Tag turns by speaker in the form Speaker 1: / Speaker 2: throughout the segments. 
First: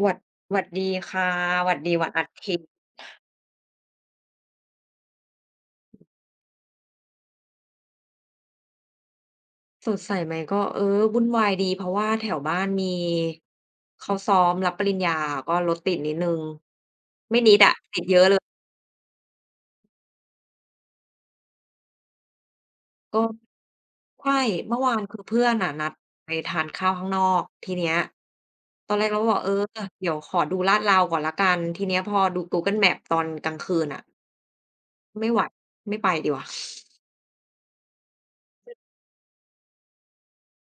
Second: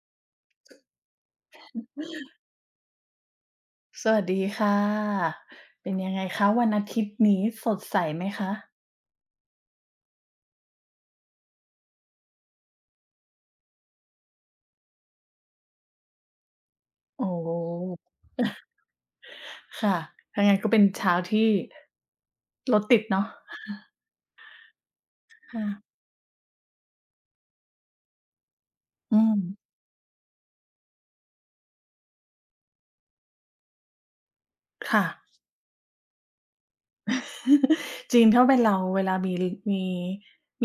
Speaker 1: หวัดหวัดดีค่ะหวัดดีวันอาทิตย์
Speaker 2: สวัสดีค่ะ เป็นยังไงคะวันอาทิตย์นี้สดใสไหมคะ
Speaker 1: สดใสไหมก็วุ่นวายดีเพราะว่าแถวบ้านมีเขาซ้อมรับปริญญาก็รถติดนิดหนึ่ง
Speaker 2: โอ้
Speaker 1: ไม่นิดอะติดเยอะเลย
Speaker 2: ค่ะถ้างั้นก็เป็นเช้าที่รถติด
Speaker 1: ก็
Speaker 2: เนาะ
Speaker 1: ใช่เมื่อวานคือเพื่อน
Speaker 2: ค่ะ
Speaker 1: อะนัดไปทานข้าวข้างนอกทีเนี้ยตอนแรก
Speaker 2: อื
Speaker 1: เราก็บอ
Speaker 2: ม
Speaker 1: กเดี๋ยวขอดูลาดเราก่อนแล้วกันทีเนี้ยพอดู Google Maps ตอนกลางคืนอะ
Speaker 2: ค่ะ
Speaker 1: ไม่ไหวไม่ไปดีกว่า
Speaker 2: จริงถ้าเป็นเราเวลามี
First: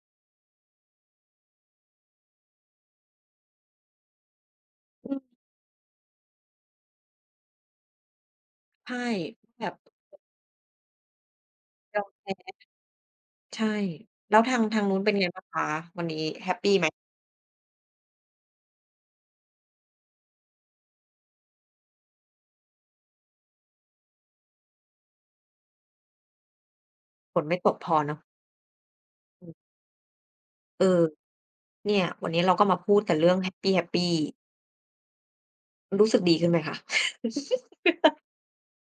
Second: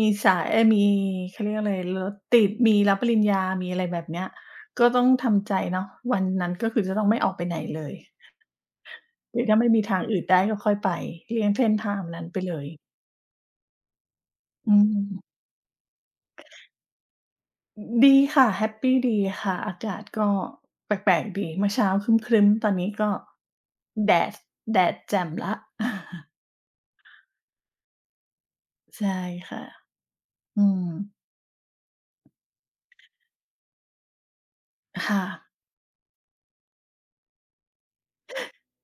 Speaker 2: มีสายเอ๊ยมีเขาเรียกอะไรรถติดมีรับปริญญามีอะไรแบบเนี้ยก็ต้อง
Speaker 1: อืม
Speaker 2: ทำใจเนาะวันนั้นก็คือจะต้องไม่ออกไปไหนเลย
Speaker 1: ใช่
Speaker 2: หรือถ้า
Speaker 1: แบ
Speaker 2: ไม่
Speaker 1: บ
Speaker 2: มีทางอื่นได้ก็ค่อยไปเลี่ยงเส้นทา
Speaker 1: ย
Speaker 2: ง
Speaker 1: อม
Speaker 2: นั้นไป
Speaker 1: แพ้
Speaker 2: เลย
Speaker 1: ใช่แล้วทาง
Speaker 2: อื
Speaker 1: ทางนู้นเป็นไง
Speaker 2: ม
Speaker 1: บ้างคะวันนี้แฮปปีไหม
Speaker 2: ดีค่ะแฮปปีดีค่ะอากาศก็แปลกๆดีเมื่อเช้าครึ้มๆตอนนี้ก็แดดแดดแจ่มแล้ว
Speaker 1: ฝนไม่ตกพอเนาะ
Speaker 2: ใช่
Speaker 1: อื
Speaker 2: ค่ะ
Speaker 1: ม
Speaker 2: อื
Speaker 1: เอ
Speaker 2: ม
Speaker 1: อเนี่ยวันนี้เราก็มาพูดกันเรื่องแฮปปีแฮปปี
Speaker 2: ค่ะ
Speaker 1: รู้สึกดีขึ้นไหมคะ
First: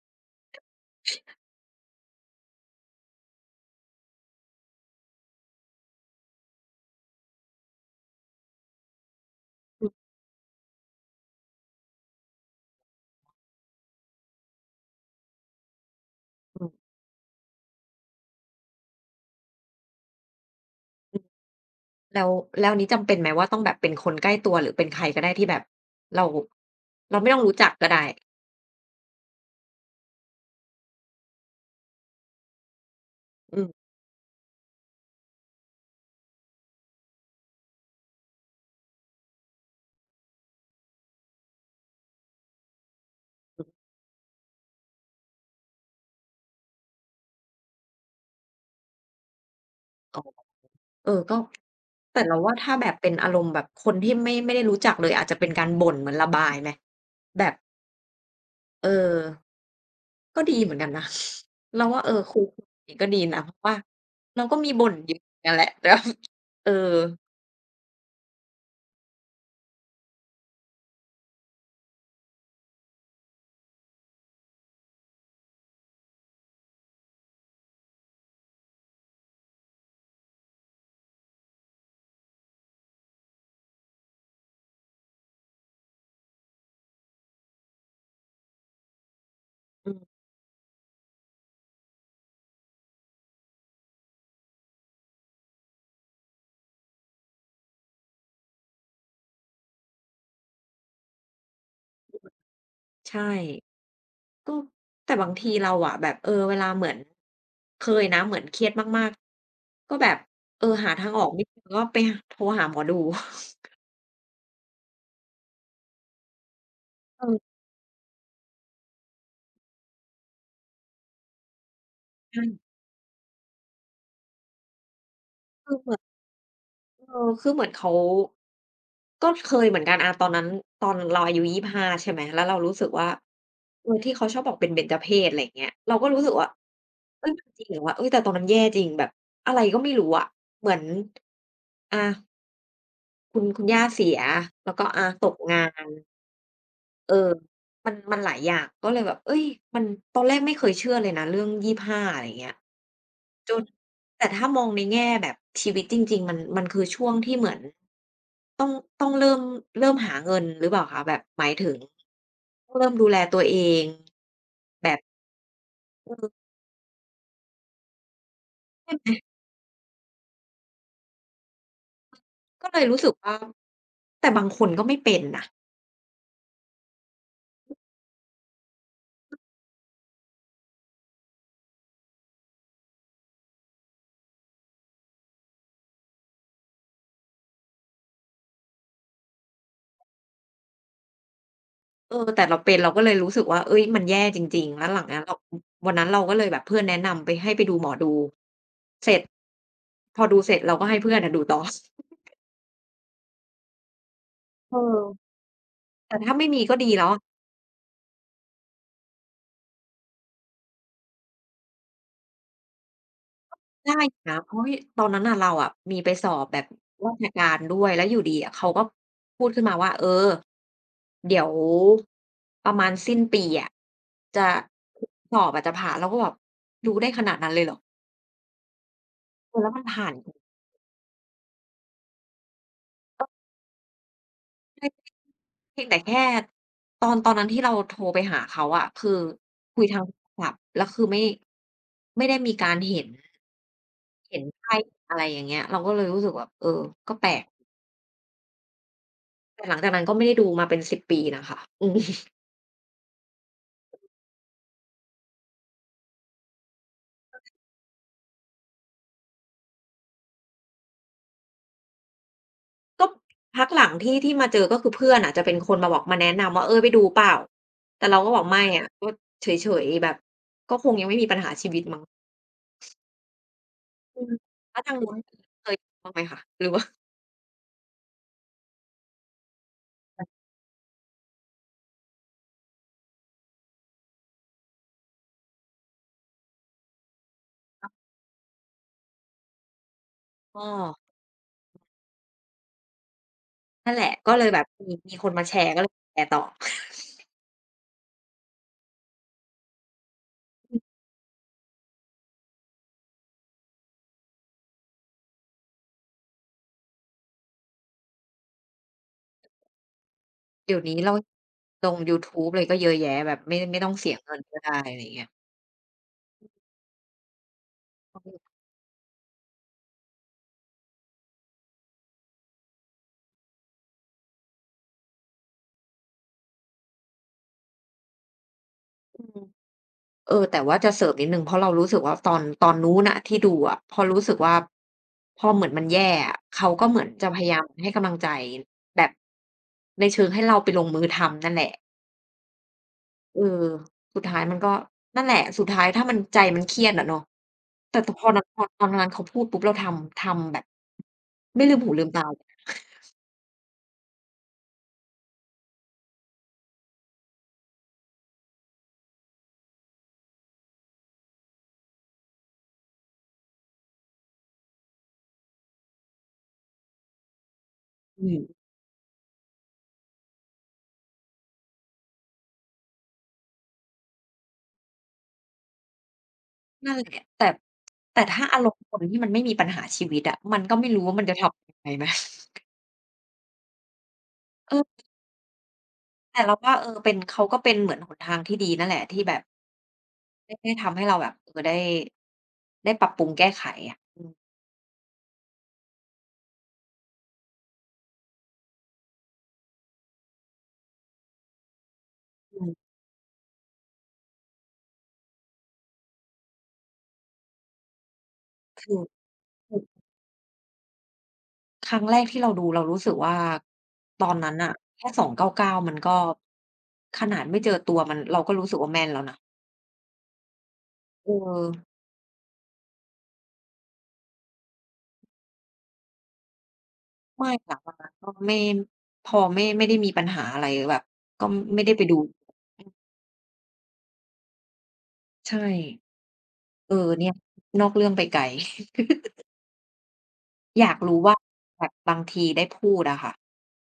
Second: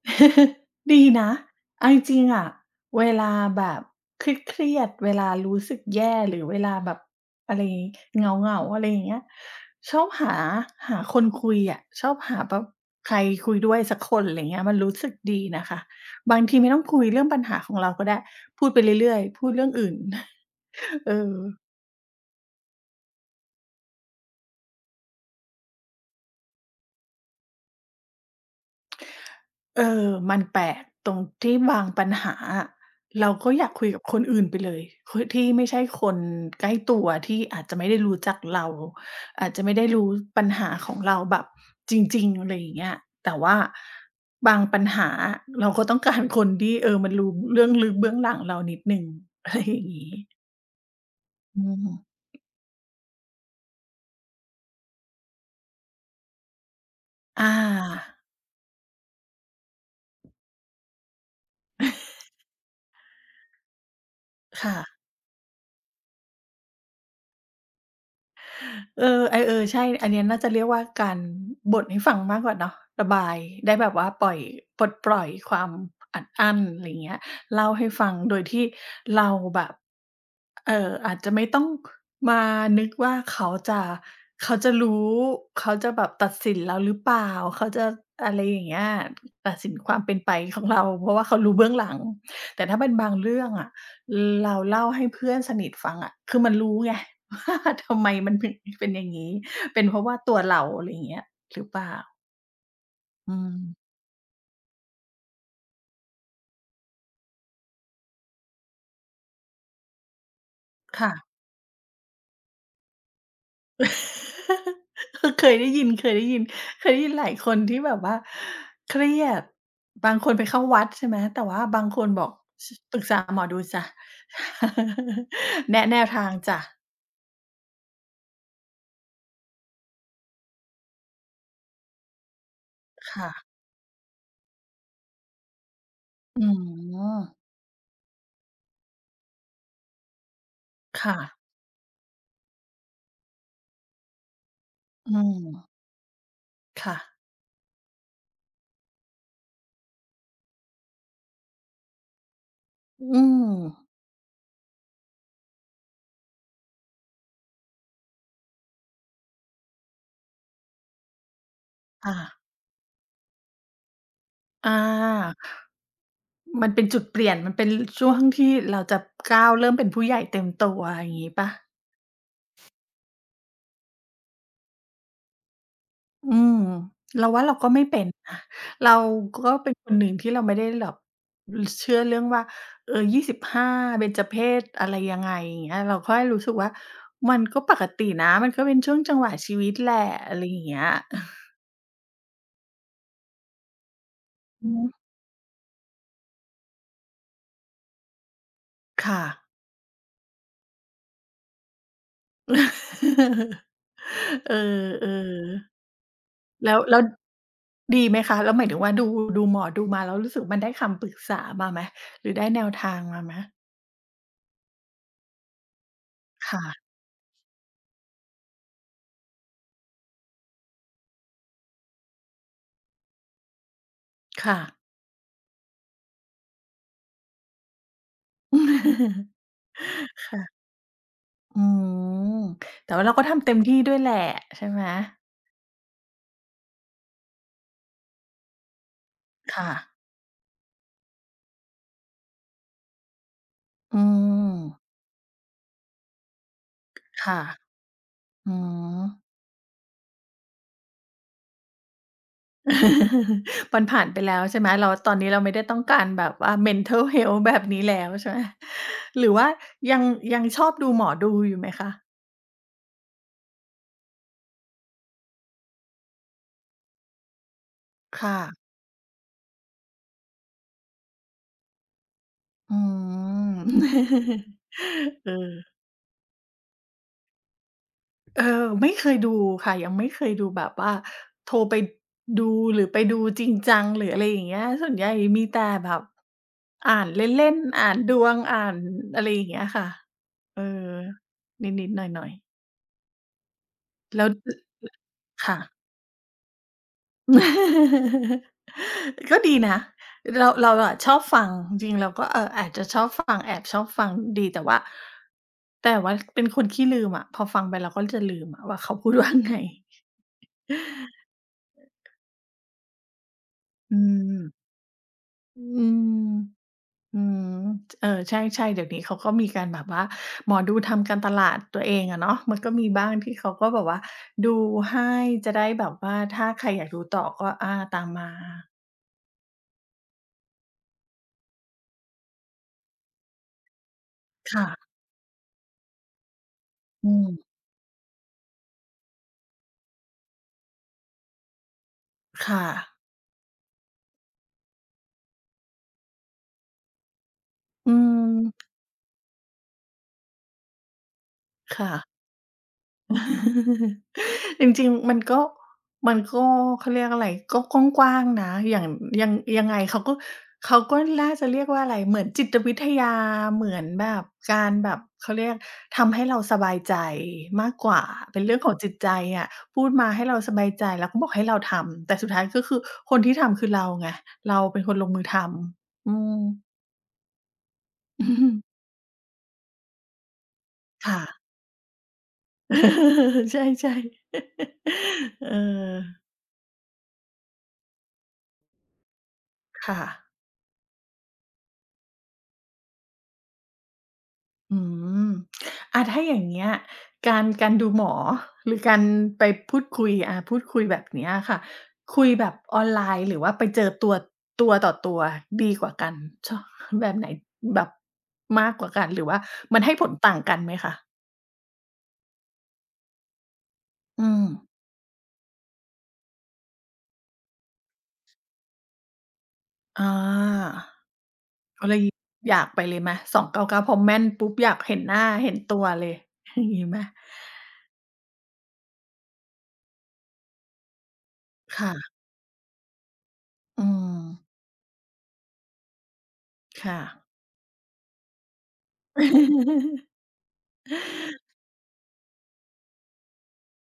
Speaker 2: ดีนะเอาจริงๆอะเวลาแบบเครียดๆเวลารู้สึกแย่หรือเวลาแบบอะไรเหงาๆอะไรอย่างเงี้ย
Speaker 1: อืม
Speaker 2: ชอบหาหาคนคุยอะชอบหาแบบใครคุยด้วยสักคนอะไรเงี้ยมันรู้สึกดีนะคะบางที
Speaker 1: อื
Speaker 2: ไม่
Speaker 1: ม
Speaker 2: ต้องคุยเรื่องปัญหาของเราก็ได้พูดไปเรื่อยๆพูดเรื่องอื่น เอ
Speaker 1: อืม
Speaker 2: อ
Speaker 1: แล้วแล้วอันนี้จำเป็นไหมว่าต้องแบบเป็นคนใกล้ตัวหรือเป็นใครก็ได้ที่แบบเราเราไม่ต้องรู้จักก็ได้
Speaker 2: เออมันแปลกตรงที่บางปัญหาอะเราก็
Speaker 1: อื
Speaker 2: อยากคุย
Speaker 1: ม
Speaker 2: กับคนอื่นไปเลยคนที่ไม่ใช่คนใกล้ตัวที่อาจจะไม่ได้รู้จักเราอาจจะไม่ได้รู้ปัญหาของเราแบบจริงๆอะไรอย่างเงี้ยแต่ว่า
Speaker 1: อืม
Speaker 2: บางปัญหาอะเราก็ต้องการคนที่มันรู้เรื่องลึกเบื้องหลังเรานิดหนึ่งอะไรอย่างงี้
Speaker 1: อ๋อก็
Speaker 2: อืม
Speaker 1: แต่เราว่าถ้าแบบเป็นอารมณ์แบบคนที่ไม่ได้รู้จักเลยอาจจะเป็นการบ่นเหมือนระบายไหมแบ
Speaker 2: อา
Speaker 1: บเออ ก็ดีเหมือนกันนะ เราว่าคุยนี่างงี้ก็ดีนะเพราะว่าเราก็มีบ่น
Speaker 2: ค่ะ
Speaker 1: เยอะเหมือนกันแหละ แต่ว่าเออ
Speaker 2: เออไอใช่ อันเนี้ยน่าจะเรียกว่าการบ่นให้ฟังมากกว่าเนาะระบายได้แบบว่าปล่อยปลดปล่อยความอัดอั้นอะไรอย่างเงี้ยเล่าให้ฟังโดยที่เราแบบอาจจะไม่ต้องมานึกว่าเขาจะเขาจะรู้เขาจะแบบตัดสินเราหรือเปล่าเขาจะอะไรอย่างเงี้ยตัดสินค
Speaker 1: อื
Speaker 2: วามเป็น
Speaker 1: ม
Speaker 2: ไปของเราเพราะว่าเขารู้เบื้องหลังแต่ถ้าเป็นบางเรื่องอะ เราเล่าให้เพื่อนสนิทฟังอะคือมันรู้ไง ว่าทำไมมันถึงเป็นอย่างงี้ เป็นเพราะว่าตัวเราอะไรอย่างเงี้ยหรือเปล่า
Speaker 1: ใช่
Speaker 2: อืม
Speaker 1: ก็แต่บางทีเราอะแบบเวลาเหมือนเคยนะเหมือนเครียดมากๆก็แบบหาทา
Speaker 2: ค่ะ
Speaker 1: งออกไม่เจอก็ไปหโทรหาหมอดู
Speaker 2: เออเคยได้ยินหลายค
Speaker 1: เออ
Speaker 2: นที่แบบว่าเครียดบางคนไปเข้าวัดใช่ไหม แต่ว่าบางคนบอก
Speaker 1: ใช่
Speaker 2: ชปรึกษาหมอดูจ้ะ
Speaker 1: คื
Speaker 2: แนะแนว
Speaker 1: อ
Speaker 2: ทางจ้ะ
Speaker 1: คือเหมือนเขาก็เคยเหมือนกันอาตอนนั้นตอนเราอายุ25ใช่ไหมแล้วเรารู้สึกว่า
Speaker 2: ค่ะ
Speaker 1: ที่เขาชอบบอกเป็นเบญจเพสอะไรอย่างเงี้ยเราก็รู้สึก
Speaker 2: อื
Speaker 1: ว่าเฮ้ยมัน
Speaker 2: ม
Speaker 1: จริงเหรอวะเฮ้ยแต่ตอนนั้นแย่จริงแบบอะไรก็ไม่รู้อะเหมือน
Speaker 2: ค่ะ
Speaker 1: อาคุณย่าเสียแล้วก็อา
Speaker 2: อื
Speaker 1: ตกงา
Speaker 2: ม
Speaker 1: น
Speaker 2: ค่ะ
Speaker 1: เออมันหลายอย่างก็เลยแบบเฮ้ยมันตอนแรกไม่เคยเชื่อเลยนะเรื่อง25อะไรอย่างเงี้ย
Speaker 2: อื
Speaker 1: จน
Speaker 2: ม
Speaker 1: แต่ถ้ามองในแง่แบบชีวิตจริงๆมันคือช่วงที่เหมือนต้องต้องเริ่มเริ่มหาเงินหรือเปล่าคะแบบหมายถึง
Speaker 2: ค่ะ
Speaker 1: ต้องเริ่มดูแลตัวเอง
Speaker 2: อ
Speaker 1: แบบ
Speaker 2: า
Speaker 1: เออ
Speaker 2: มันเป็นจุดเปลี่ยนมันเป็นช่วงที่เรา
Speaker 1: ใช่
Speaker 2: จะ
Speaker 1: ไหม
Speaker 2: ก้าวเริ่มเป็นผู้ใหญ่เต็มตัวอย่างงี้เปล่า
Speaker 1: ก็เลยรู้สึกว่าแต่บางคนก็ไม่เป็นนะ
Speaker 2: อืมเราว่าเราก็ไม่เป็น นะเราก็เป็นคนหนึ่งที่เราไม่ได้แบบอือเชื่อเรื่องว่าเออ25เบญจเพสอะไรยังไงอย่างเงี้ยเราก็ใหรู้สึกว่ามันก็ปกตินะมันก็เป็นช่วงจังหวะชีวิตแหละอะไรอย่างเงี้ย
Speaker 1: แต่เราเป็นเราก็เลยรู้สึกว่าเฮ้ยมันแย่จริง
Speaker 2: อื
Speaker 1: ๆแล้ว
Speaker 2: อ
Speaker 1: หลังนั้นเราอวันนั้นเราก็เลยแบบเพื่อนแนะนำไปให้ไปดูหมอดูเสร็จ
Speaker 2: ค่ะ
Speaker 1: พอดูเสร็จเราก็ให้เพื่อนอะดูต่อ
Speaker 2: เอ
Speaker 1: เออ
Speaker 2: อๆ
Speaker 1: แต่ถ้าไม่มี
Speaker 2: แล้
Speaker 1: ก็
Speaker 2: ว
Speaker 1: ดี
Speaker 2: แล้ว
Speaker 1: แล้ว
Speaker 2: ดีไหมคะแล้วหมายถึงว่าดูดูหมอดูมาแล้วรู้สึกมันได้คำปรึกษามาไหมหรือได้แนวทางมาไหม
Speaker 1: ได้อยู่นะเพราะที่ตอนนั้นน่ะเราอะมีไปสอบแบบ
Speaker 2: ค่ะ
Speaker 1: ราชการด้วยแล้วอยู่ดีอะเขาก็พูดขึ้นมาว่าเดี๋ยวประมาณสิ้นปีอะจะ
Speaker 2: ค่ะ
Speaker 1: สอบอะจะผ่านเราก็แบบรู้ได้ขนาดนั้นเลยเหรอแล้วมันผ่า น
Speaker 2: ค่ะอืมแต่ว่าเราก็ทำเต็มที่ด้วยแหละใช่ไหม
Speaker 1: ได้เพียงแต่แค่ตอนนั้นที่เราโทรไปหาเขาอะคือ
Speaker 2: ค่ะ
Speaker 1: คุยทางโทรศัพท์แล้วคือไม่ได้มีการเห็น
Speaker 2: อื
Speaker 1: เห็นไพ่
Speaker 2: ม
Speaker 1: อะไรอย่างเงี้ยเราก็เลยรู้สึกแบบก็แปล
Speaker 2: ค่ะ
Speaker 1: ก
Speaker 2: อืม
Speaker 1: แต่หลังจากนั้นก็ไม่ได้ดูมาเป็นสิบปีนะคะอืม
Speaker 2: มันผ่านไปแล้วใช่ไหมเราตอนนี้เราไม่ได้ต้องการแบบว่า mental health แบบนี้แล้วใช่ไหมหรือว่ายังยังชอบดูหมอดูอยู่ไหมคะ
Speaker 1: ก็พักหลังที่มาเจอก็คือเพื่อนอะจะเป็นคนมาบอกมาแนะนำว่าไปดูเปล่าแต่เราก็
Speaker 2: ค่ะ
Speaker 1: บอกไม่อะก็เฉยๆแบบก็คงยังไม่มีปัญหาชีวิตมั้ง
Speaker 2: อืม
Speaker 1: อืม แล้วทางนู้น
Speaker 2: เออ
Speaker 1: เคยบ้างไหมคะหรือว่า
Speaker 2: เออไม่เคยดูค่ะยังไม่เคยดูแบบว่าโทรไปดูหรือไปดูจริงจังหรืออะไรอย่างเงี้ยส่วนใหญ่มีแต่แบบอ่านเล่นๆอ่านดวงอ่านอะไรอย่างเงี้ยค่ะเอ
Speaker 1: ก็
Speaker 2: อนิดๆหน่อย
Speaker 1: นั่นแหละ
Speaker 2: ๆแล้ว
Speaker 1: ก็เลยแบบมีคนมาแช
Speaker 2: ค่ะ
Speaker 1: ร์ก็เลยแชร์ต่อ
Speaker 2: ก็ดีนะเราเราอะชอบฟังจริงๆเราก็เอออาจจะชอบฟังแอบชอบฟังดีแต่ว่าแต่ว่าเป็นคนขี้ลืมอะพอฟังไปเราก็จะลืมอะว่าเขาพูดว่าไง
Speaker 1: เดี๋ยวนี้ เราลงยูทูบอะไรก็เยอะแยะแบบไม่ต้อง
Speaker 2: อื
Speaker 1: เสียเงิน
Speaker 2: ม
Speaker 1: ก็ได้อะไรอย่างเงี้ย
Speaker 2: อืมอืมเออใช่ๆเดี๋ยวนี้เขาก็มีการแบบว่าหมอดูทำการตลาดตัวเองอะเนาะมันก็มีบ้างที่เขาก็แบบว่าดูให้จะได้แบบว่าถ้าใครอยากดูต่อก็อาตามมา
Speaker 1: อืม แต่ว่าจะเสริมนิดหนึ่งเพราะเรารู้สึกว่าตอนนู้นน่ะที่ดูอะพอรู้สึกว่า
Speaker 2: ค่ะ
Speaker 1: พอเหมือนมันแย่อะเขาก็เหมือน
Speaker 2: อื
Speaker 1: จะ
Speaker 2: ม
Speaker 1: พยายามให้กำลังใจแบบในเชิงให้เราไปลงมือทำนั่นแหละ
Speaker 2: ค่ะ
Speaker 1: เออสุดท้ายมันก็นั่นแหละสุดท้ายถ้ามันใจมันเครียดอะเนาะ
Speaker 2: อื
Speaker 1: แต่แต่พอนพอ
Speaker 2: ม
Speaker 1: ตอนนั้นเขาพูดปุ๊บเราทำแบบไม่ลืมหู
Speaker 2: ค่ะ
Speaker 1: ลืมตา
Speaker 2: จริงๆมันก็มันก็เขาเรียกอะไรก็กว้างๆนะอย่างยังยังไงเขาก็เขาก็น่าจะเรียกว่าอะไรเหมือนจิตวิทยาเหมือนแบบการแบบเขาเรียกทำให้เราสบายใจมากกว่า
Speaker 1: อื
Speaker 2: เป็นเรื่อ
Speaker 1: ม
Speaker 2: งของจิตใจอะพูดมาให้เราสบายใจแล้วก็บอกให้เราทำแต่สุดท้ายก็คือคนที่ทำคือเราไงเราเป็นคนลงมือทำอืม
Speaker 1: นั่นแหละแต่แต่ถ้าอารมณ์ คนที่มันไม่มีปัญหาชีวิตอะมันก็ไม่รู้ว่า
Speaker 2: ค่ะ
Speaker 1: มันจะทำยังไงนะ
Speaker 2: ใช่ๆ
Speaker 1: เออ
Speaker 2: เออ
Speaker 1: แต่เราว่าเป็นเขาก็เป็นเหมือนหนทางที่ดีนั่นแหละที่แบบ
Speaker 2: ค่ะ
Speaker 1: ได้ทำให้เราแบบได้ได้ปรับปรุงแก้ไขอะอืม
Speaker 2: อืมอาถ้าอย่างเงี้ยการการดูหมอหรือการไปพูดคุยอาพูดคุยแบบเนี้ยค่ะคุยแบบ
Speaker 1: อื
Speaker 2: ออน
Speaker 1: ม
Speaker 2: ไลน์หรือว่าไปเจอตัวตัวต่อตัวดีกว่ากันช แบบไหนแบบมากกว่า
Speaker 1: คือ
Speaker 2: กันหรือว่า
Speaker 1: คื
Speaker 2: มั
Speaker 1: อ
Speaker 2: นให้ผลต่างกันไหมคะ
Speaker 1: ครั้งแรกที่เราดูเรารู้สึกว่าต
Speaker 2: อื
Speaker 1: อน
Speaker 2: ม
Speaker 1: นั้นน่ะแค่299มันก็ขนาดไม่เจอตัวมันเราก็รู้สึกว่าแม่นแล้วนะ
Speaker 2: อา
Speaker 1: เออ
Speaker 2: ก็เลยอยากไปเลยไหม299พอแม่นปุ๊บอยากเห็นหน้าเห็นตัวเลย อย่างงี้ไหม
Speaker 1: ไม่หลังจากนั้นก็ไม่พอไม่ได้มีปัญหาอะไรแบบก็ไม่
Speaker 2: ค่ะ
Speaker 1: ได้ไปดู
Speaker 2: อืม
Speaker 1: ใช่
Speaker 2: ค่ะ
Speaker 1: เนี่ยนอกเรื่องไปไกล อยากรู้ว่าแบบบางทีได้พูดอะค่ะ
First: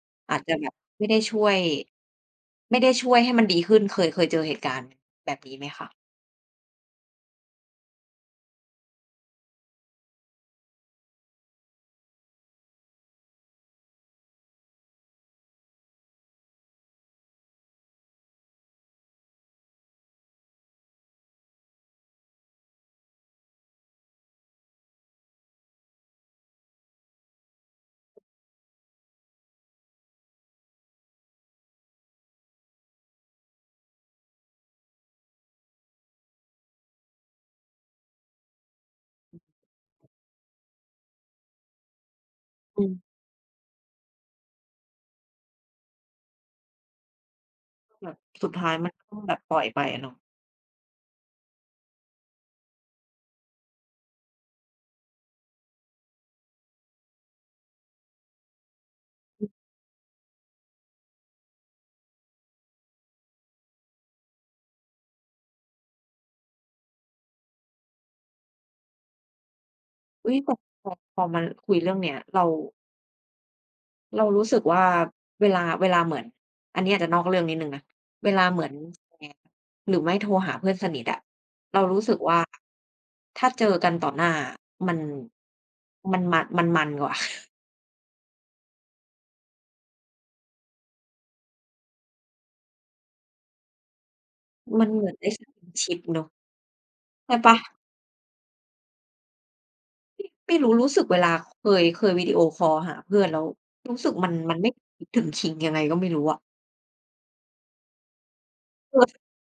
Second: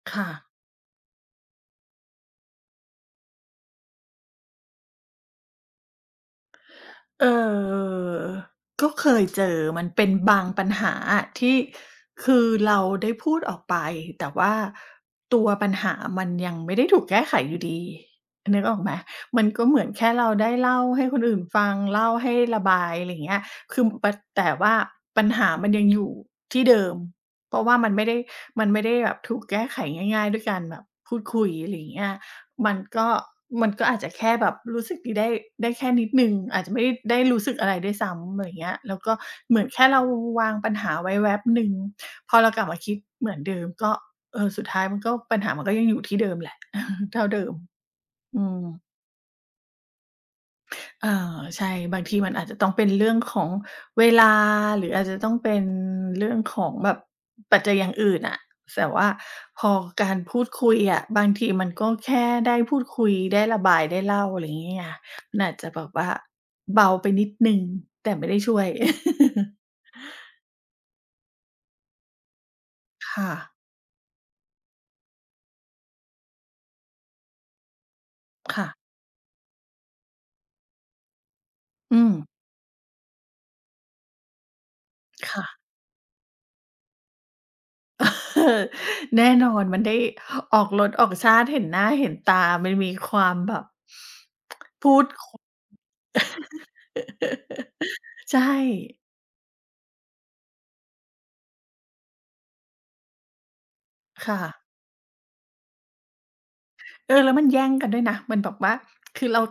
Speaker 2: ค่ะ
Speaker 1: อาจจะแบบไม่ได้ช่วยไม่ได้ช่วยให้มันดีขึ้นเคยเจอเหตุการณ์แบบนี้ไหมคะ
Speaker 2: เอ่อก็เคยเจอมันเป็นบางปัญหาอะที่คือเราได้พูดออกไปแต่ว่าตัวปัญหามันยังไม่ได้ถูกแก้ไขอยู่ดีนึกออกไหมมันก็เหมือนแค่เราได้เล่าให้คนอื่นฟังเล่าให้ระบายอะไรอย่างเงี้ยคือปแต่ว่าปัญหามันยังอยู่ที่เดิมเพราะว่ามันไม่ได้แบบถูกแก้ไขง่ายๆด้วยการแบบพูดคุยอะไรอย่างเงี้ย มันก็มันก็อาจจะแค่แบบรู้สึกดีได้แค่นิดหนึ่งอาจจะไม่ได้รู้สึกอะไรด้วยซ้ำอะไรอย่างเงี้ยแล้วก็เหมือนแค่เราวางปัญหาไว้แว็บหนึ่งพอเรากลับมา
Speaker 1: อืม
Speaker 2: คิดเหมือนเดิมก็เออสุดท้ายมันก็ปัญหามันก็ยังอยู่ที่เดิมแหละ เท่าเดิม
Speaker 1: แบบ
Speaker 2: อื
Speaker 1: สุด
Speaker 2: ม
Speaker 1: ท้ายมันก็ต้องแบบปล่อยไปอะเนาะ
Speaker 2: เอาใช่บางทีมันอาจจะต้องเป็นเรื่องของเวลาหรืออาจจะต้องเป็นเรื่องของแบบปัจจัยอย่างอื่นอะแต่ว่าพอการพูดคุยอะบางทีมันก็แค่ได้พูดคุยได้ระบายได้เล่าอะไรอย่างงี้ไงมันอาจจะแบบว่าเบาไปนิดหนึ่งแต่ไม่ได้ช่วย
Speaker 1: อุ๊ยแต่พอมาคุยเรื่องเนี้ยเรา
Speaker 2: ค่ะ
Speaker 1: เรารู้สึกว่าเวลาเหมือนอันนี้อาจจะนอกเรื่องนิดหนึ่งนะเวลาเหมื
Speaker 2: ค่ะ
Speaker 1: อนแฟนหรือไม่โทรหาเพื่อนสนิทอะเรา
Speaker 2: อื
Speaker 1: รู้
Speaker 2: ม
Speaker 1: สึกว่าถ้าเจอกันต่อหน้ามัน
Speaker 2: ค่ะ
Speaker 1: มันมันกว่า
Speaker 2: แน่นอนมันได้ออกรสออกชาติเห็นหน้าเห็นตามันมีความแบบ
Speaker 1: มัน
Speaker 2: พู
Speaker 1: เห
Speaker 2: ด
Speaker 1: มือนได้
Speaker 2: คุ
Speaker 1: ส
Speaker 2: ย
Speaker 1: กินชิปเนาะใช่เปล่า
Speaker 2: ใช่
Speaker 1: ไม่รู้รู้สึกเวลาเคยวิดีโอคอลหาเพื่อนแล้วรู้สึกมัน
Speaker 2: ค่ะ
Speaker 1: มันไม่คิดถึงคิงยังไงก็ไม่รู้อะ
Speaker 2: เออแล้วมันแย่งกันด้วยนะมันแบบว่า
Speaker 1: เออ
Speaker 2: คือเรา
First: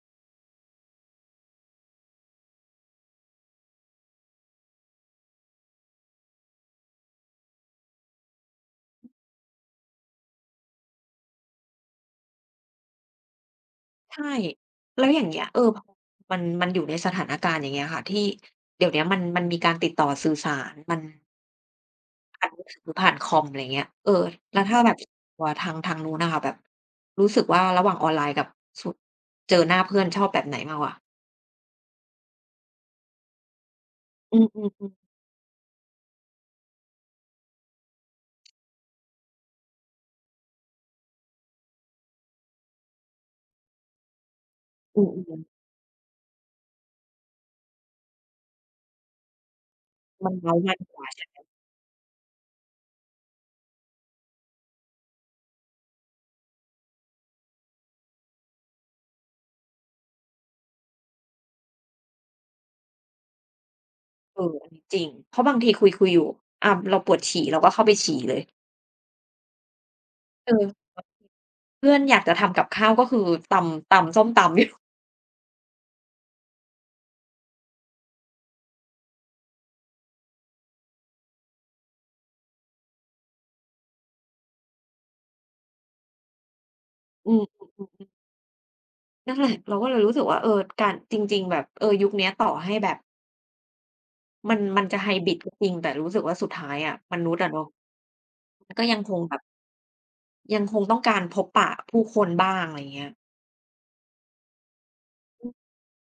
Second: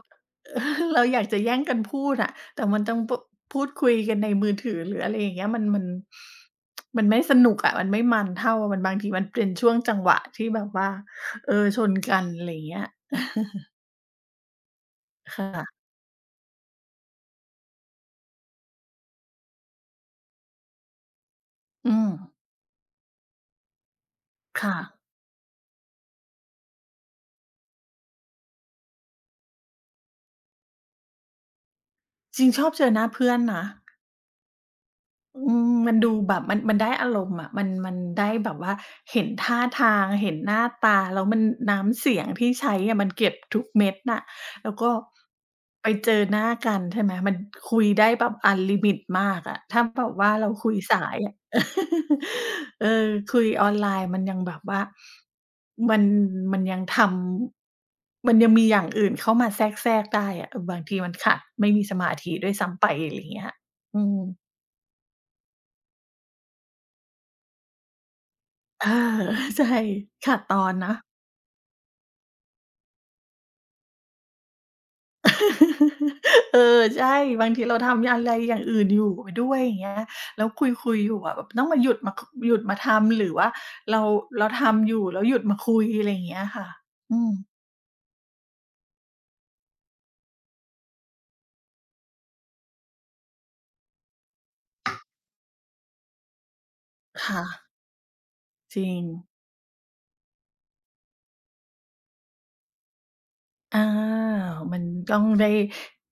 Speaker 2: เออเราอยากจะแย่งกันพูดอะแต่มันต้องปพูดคุยกันในมือถือหรืออะไรอย่างเงี้ยมันมันไม่สนุกอะมันไม่มันเท่ามันบางทีมันเป็นช่วงจังหวะที่แบบว่าเออชนกันอะไรอย่างเงี้ย
Speaker 1: ใช่แล้วอย่าง เงี้ยเออ
Speaker 2: ค่ะ
Speaker 1: พอมันอยู่ในสถานการณ์อย่างเงี้ยค่ะที่เดี๋ยวเนี้ยมันมีการติดต่อสื่อสารมัน
Speaker 2: อืม
Speaker 1: ผ่านมือถือผ่านคอมอะไรอย่างเงี้ยเออแล้ว
Speaker 2: ค่ะ
Speaker 1: ถ้าแบบตัวทางนู้นน่ะค่ะแบบรู้สึกว่าระหว่างออนไลน์กับสุเจอหน้าเพื่อนชอบแบบไหนมากกว่า
Speaker 2: จริงชอบเจอหน้าเพื่อนนะ
Speaker 1: อือๆ
Speaker 2: อืมมันดูแบบมันได้อารมณ์อะมันได้แบบว่าเห็นท่าทางเห็นหน้าตาแล้วมันน้ำเสียงที่ใช้อะมันเก็บทุกเม็ดน่ะแล้วก็
Speaker 1: ๆอือ
Speaker 2: ไปเจอหน้ากันใช่ไหมมันคุยได้แบบอันลิมิตมากอะถ้าแบบ
Speaker 1: ๆมั
Speaker 2: ว่า
Speaker 1: น
Speaker 2: เรา
Speaker 1: เร้า
Speaker 2: คุ
Speaker 1: มั
Speaker 2: ย
Speaker 1: นกว่า
Speaker 2: สายอะ เออคุยออนไลน์มันยังแบบว่ามันมันยังทำมันยังมีอย่างอื่นเข้ามาแทรกๆได้อะเออบางทีมันขาดไม่มีสมาธิด้วยซ้ำไปอะไรอย่างเงี้ยอืม
Speaker 1: เอออันนี้จริงเพราะบางทีคุยอยู่เราปวดฉี่เราก็เข้าไปฉี่เลย
Speaker 2: เอา ใช่ขาดตอนนะ
Speaker 1: เออเพื่อนอยากจะทำกับข้าวก็คือตำส้มตำอยู่
Speaker 2: เออใช่บางทีเราทำอะไรอย่างอื่นอยู่ไปด้วยอย่างเงี้ยแล้วคุยๆอยู่อะแบบต้องมาหยุดมาคหยุดมาทำหรือว่าเราเราทำอยู่แล้วหยุดมาคุยอะไรอย่างเงี้ยค่ะอื
Speaker 1: อื
Speaker 2: ม
Speaker 1: มนั่นแหละเราก็เลยรู้สึกว่าเออการจริงๆแบบเออยุคเนี้ยต่อให้แบบมันจะไฮบริดก็จริงแต่รู้สึกว่าสุดท้ายอะมนุษย์
Speaker 2: ค่ะ
Speaker 1: อะเนาะมัน
Speaker 2: จ
Speaker 1: ก็
Speaker 2: ริ
Speaker 1: ยัง
Speaker 2: ง
Speaker 1: คงแบบยังคงต้องการพบปะผู้คนบ้างอะไรอย่างเงี้ย
Speaker 2: อามันต้อง
Speaker 1: อื
Speaker 2: ได้
Speaker 1: ม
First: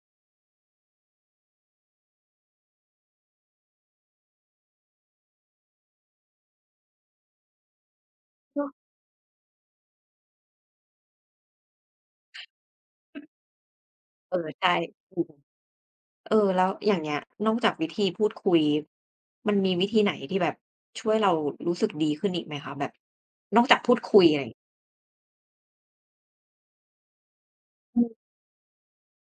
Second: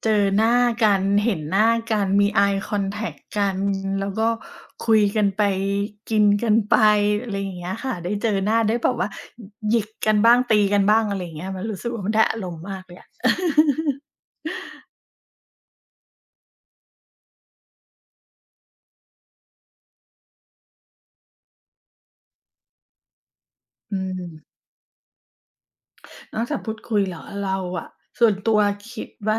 Speaker 2: เจอหน้ากันเห็นหน้ากันมี Eye Contact กันแล้วก็คุยกันไปกินกันไปอะไรอย่างเงี้ยค่ะได้เจอหน้า
Speaker 1: ก็
Speaker 2: ได้แบบว่าหยิกกันบ้างตีกันบ้างอะไรอย่างเงี้ยมันรู้สึกว่ามันได้อารมณ์มากเลยอะ
Speaker 1: เออใช่จริง เออแล้วอย่างเงี้ยนอกจากวิธีพูดคุยมันมีวิธีไหนที่แบบช่วยเรารู้สึกดีขึ้นอีกไหมคะแบบนอกจากพูด
Speaker 2: อื
Speaker 1: คุยอะไรอ่
Speaker 2: ม นอกจากพูดคุยเหรอเราอะ
Speaker 1: อืม
Speaker 2: ส่วนตัวคิดว่า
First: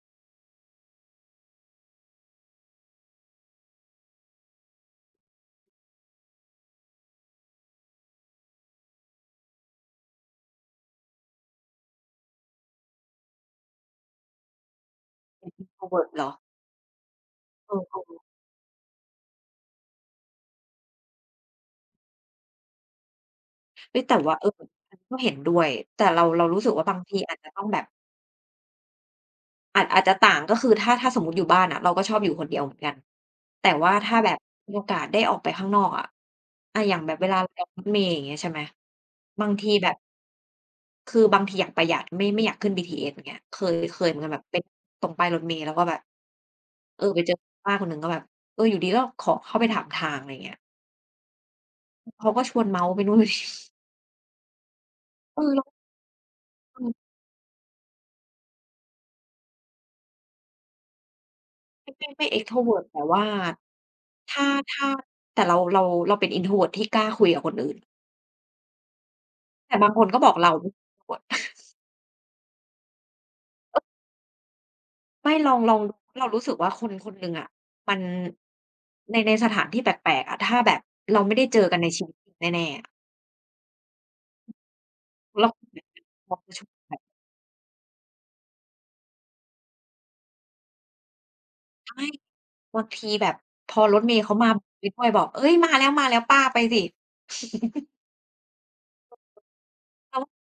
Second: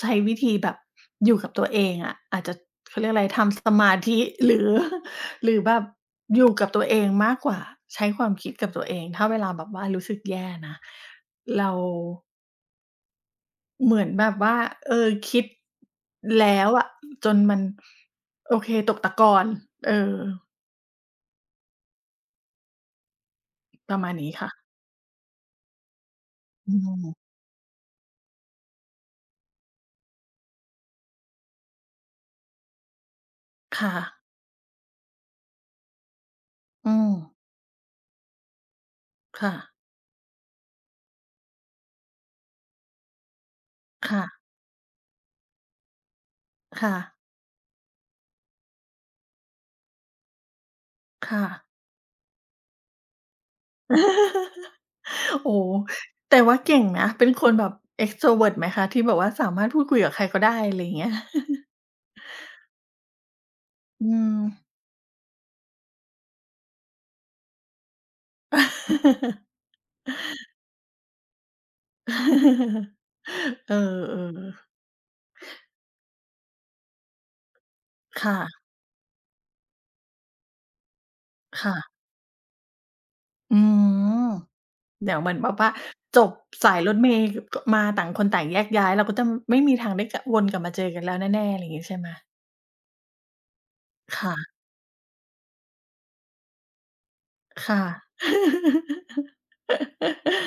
Speaker 2: ใช้วิธีแบบอยู่กับตัวเองอะอาจจะเขาเรียกอะไรทำสมาธิหรือ หรือแบบอยู่กับตัวเองมากกว่าใช้ความคิดกับตัวเองถ้าเวลาแบบว่ารู้สึกแย่นะเราเหมือนแบบว่าเออคิด
Speaker 1: introvert เหรอ
Speaker 2: แล้วอะจนมัน
Speaker 1: เออ
Speaker 2: โอเคตกตะกอนเออ
Speaker 1: ๆ
Speaker 2: ป
Speaker 1: เฮ้
Speaker 2: ระ
Speaker 1: ย
Speaker 2: มา
Speaker 1: แต่
Speaker 2: ณนี้
Speaker 1: ว่าเอ
Speaker 2: ค่ะ
Speaker 1: ออันนี้ก็เห็นด้วยแต่เรารู้สึก
Speaker 2: อื
Speaker 1: ว่าบาง
Speaker 2: ม
Speaker 1: ทีอาจจะต้องแบบ อาจจะต่างก็คือถ้าสมมุติอยู่บ้านอะเราก็ชอบอยู่คนเดียวเหมือนกันแต่ว่า
Speaker 2: ค่ะ
Speaker 1: ถ้าแบบมีโอกาสได้ออกไปข้างนอกอะอ
Speaker 2: อื
Speaker 1: ย่างแบ
Speaker 2: ม
Speaker 1: บเวลาเรานั่งรถเมล์อย่างเงี้ยใช่ไหมบาง
Speaker 2: ค่ะ
Speaker 1: ทีแบบคือบางทีอยากประหยัดไม่อยากขึ้นบีทีเอสย่างเงี้ยเคยเหมือน
Speaker 2: ค่ะ
Speaker 1: กันแบบไปตรงป้ายรถเมล์แล้วก็แบบ
Speaker 2: ค่ะ
Speaker 1: เออไปเจอป้าคนหนึ่งก็แบบเอออยู่ดีก็ขอเข้าไปถามทางอะไรอย่างเงี้ย
Speaker 2: ค่ะ
Speaker 1: เขาก็ชวนเมาไปนู่นไปนี่ เออ
Speaker 2: โอ้โฮ
Speaker 1: เรา
Speaker 2: แต่ว่าเก่งนะ
Speaker 1: เออ
Speaker 2: เป็นคนแบบ extrovert ไหมคะที่แบบว่าสามารถพูดคุยกับใครก็ได้อะไรอย่างเงี้ย
Speaker 1: ไม่ extrovert แต่ว่า
Speaker 2: อืม
Speaker 1: ถ้าถ้าแต่เราเป็น introvert ที่กล้าคุยกับคนอื่น แต่บางคนก็บอกเรา
Speaker 2: เออๆ
Speaker 1: ไม่ ลองเรารู้สึกว่าคนคนหนึ่งอะมัน
Speaker 2: ค่ะ
Speaker 1: ในในสถานที่แปลกๆอะถ้าแบบเราไม่ได้เจอ
Speaker 2: ค่ะ
Speaker 1: กันในชีวิตจริงแน่ๆอะ
Speaker 2: อืมเดี๋ยวเหมือนแบ
Speaker 1: เรา
Speaker 2: บว่าจ
Speaker 1: พ
Speaker 2: บ
Speaker 1: อประชุม
Speaker 2: สายร
Speaker 1: แบ
Speaker 2: ถ
Speaker 1: บ
Speaker 2: เมล์กมาต่างคนต่างแยกย้ายเราก็จะไม่มีทางได้กะวนกลับมาเจอกันแล้วแน่ๆอะไรอย่างงี้ใช่
Speaker 1: ใช่
Speaker 2: ไหม
Speaker 1: บางทีแบบพอรถเมล์เขามา
Speaker 2: ค่ะ
Speaker 1: ไปด้วยบอกเอ้ยมาแล้วมาแล้วป้าไปสิ
Speaker 2: ค่ะ
Speaker 1: เรา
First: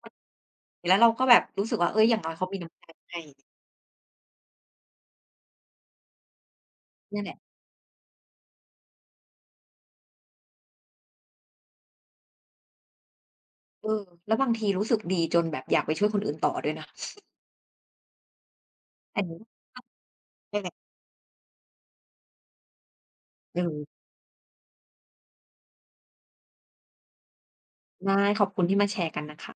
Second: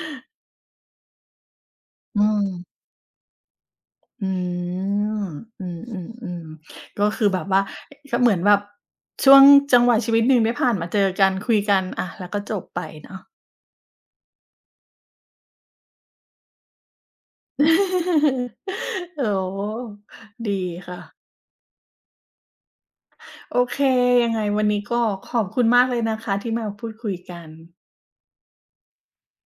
Speaker 1: เห็นแล้วเราก็แบบรู้สึกว่าเอ้ยอย่าง
Speaker 2: อื
Speaker 1: น้อยเขามีน้ำ
Speaker 2: ม
Speaker 1: ใจให้
Speaker 2: อืมอืมอืมอืมก็
Speaker 1: เนี่ย
Speaker 2: คือ
Speaker 1: แหละ
Speaker 2: แบบว่าก็เหมือนแบบช่วงจังหวะชีวิตหนึ่งได้ผ่านมาเจอกันคุยกันอะแล้วก็จบไปเนาะ
Speaker 1: เออแล้วบางทีรู้สึกดีจนแบบอยากไปช่วยคนอื่นต่อด้วยนะ อัน
Speaker 2: โอ้
Speaker 1: นี้
Speaker 2: โฮดี
Speaker 1: ใช่
Speaker 2: ค่ะ
Speaker 1: เอ
Speaker 2: โอเค
Speaker 1: อ
Speaker 2: ยังไงวันนี้ก็ขอบคุณมากเลยนะคะที่มาพูดคุยกัน
Speaker 1: ได้ขอบคุณที่มาแชร์กันนะคะ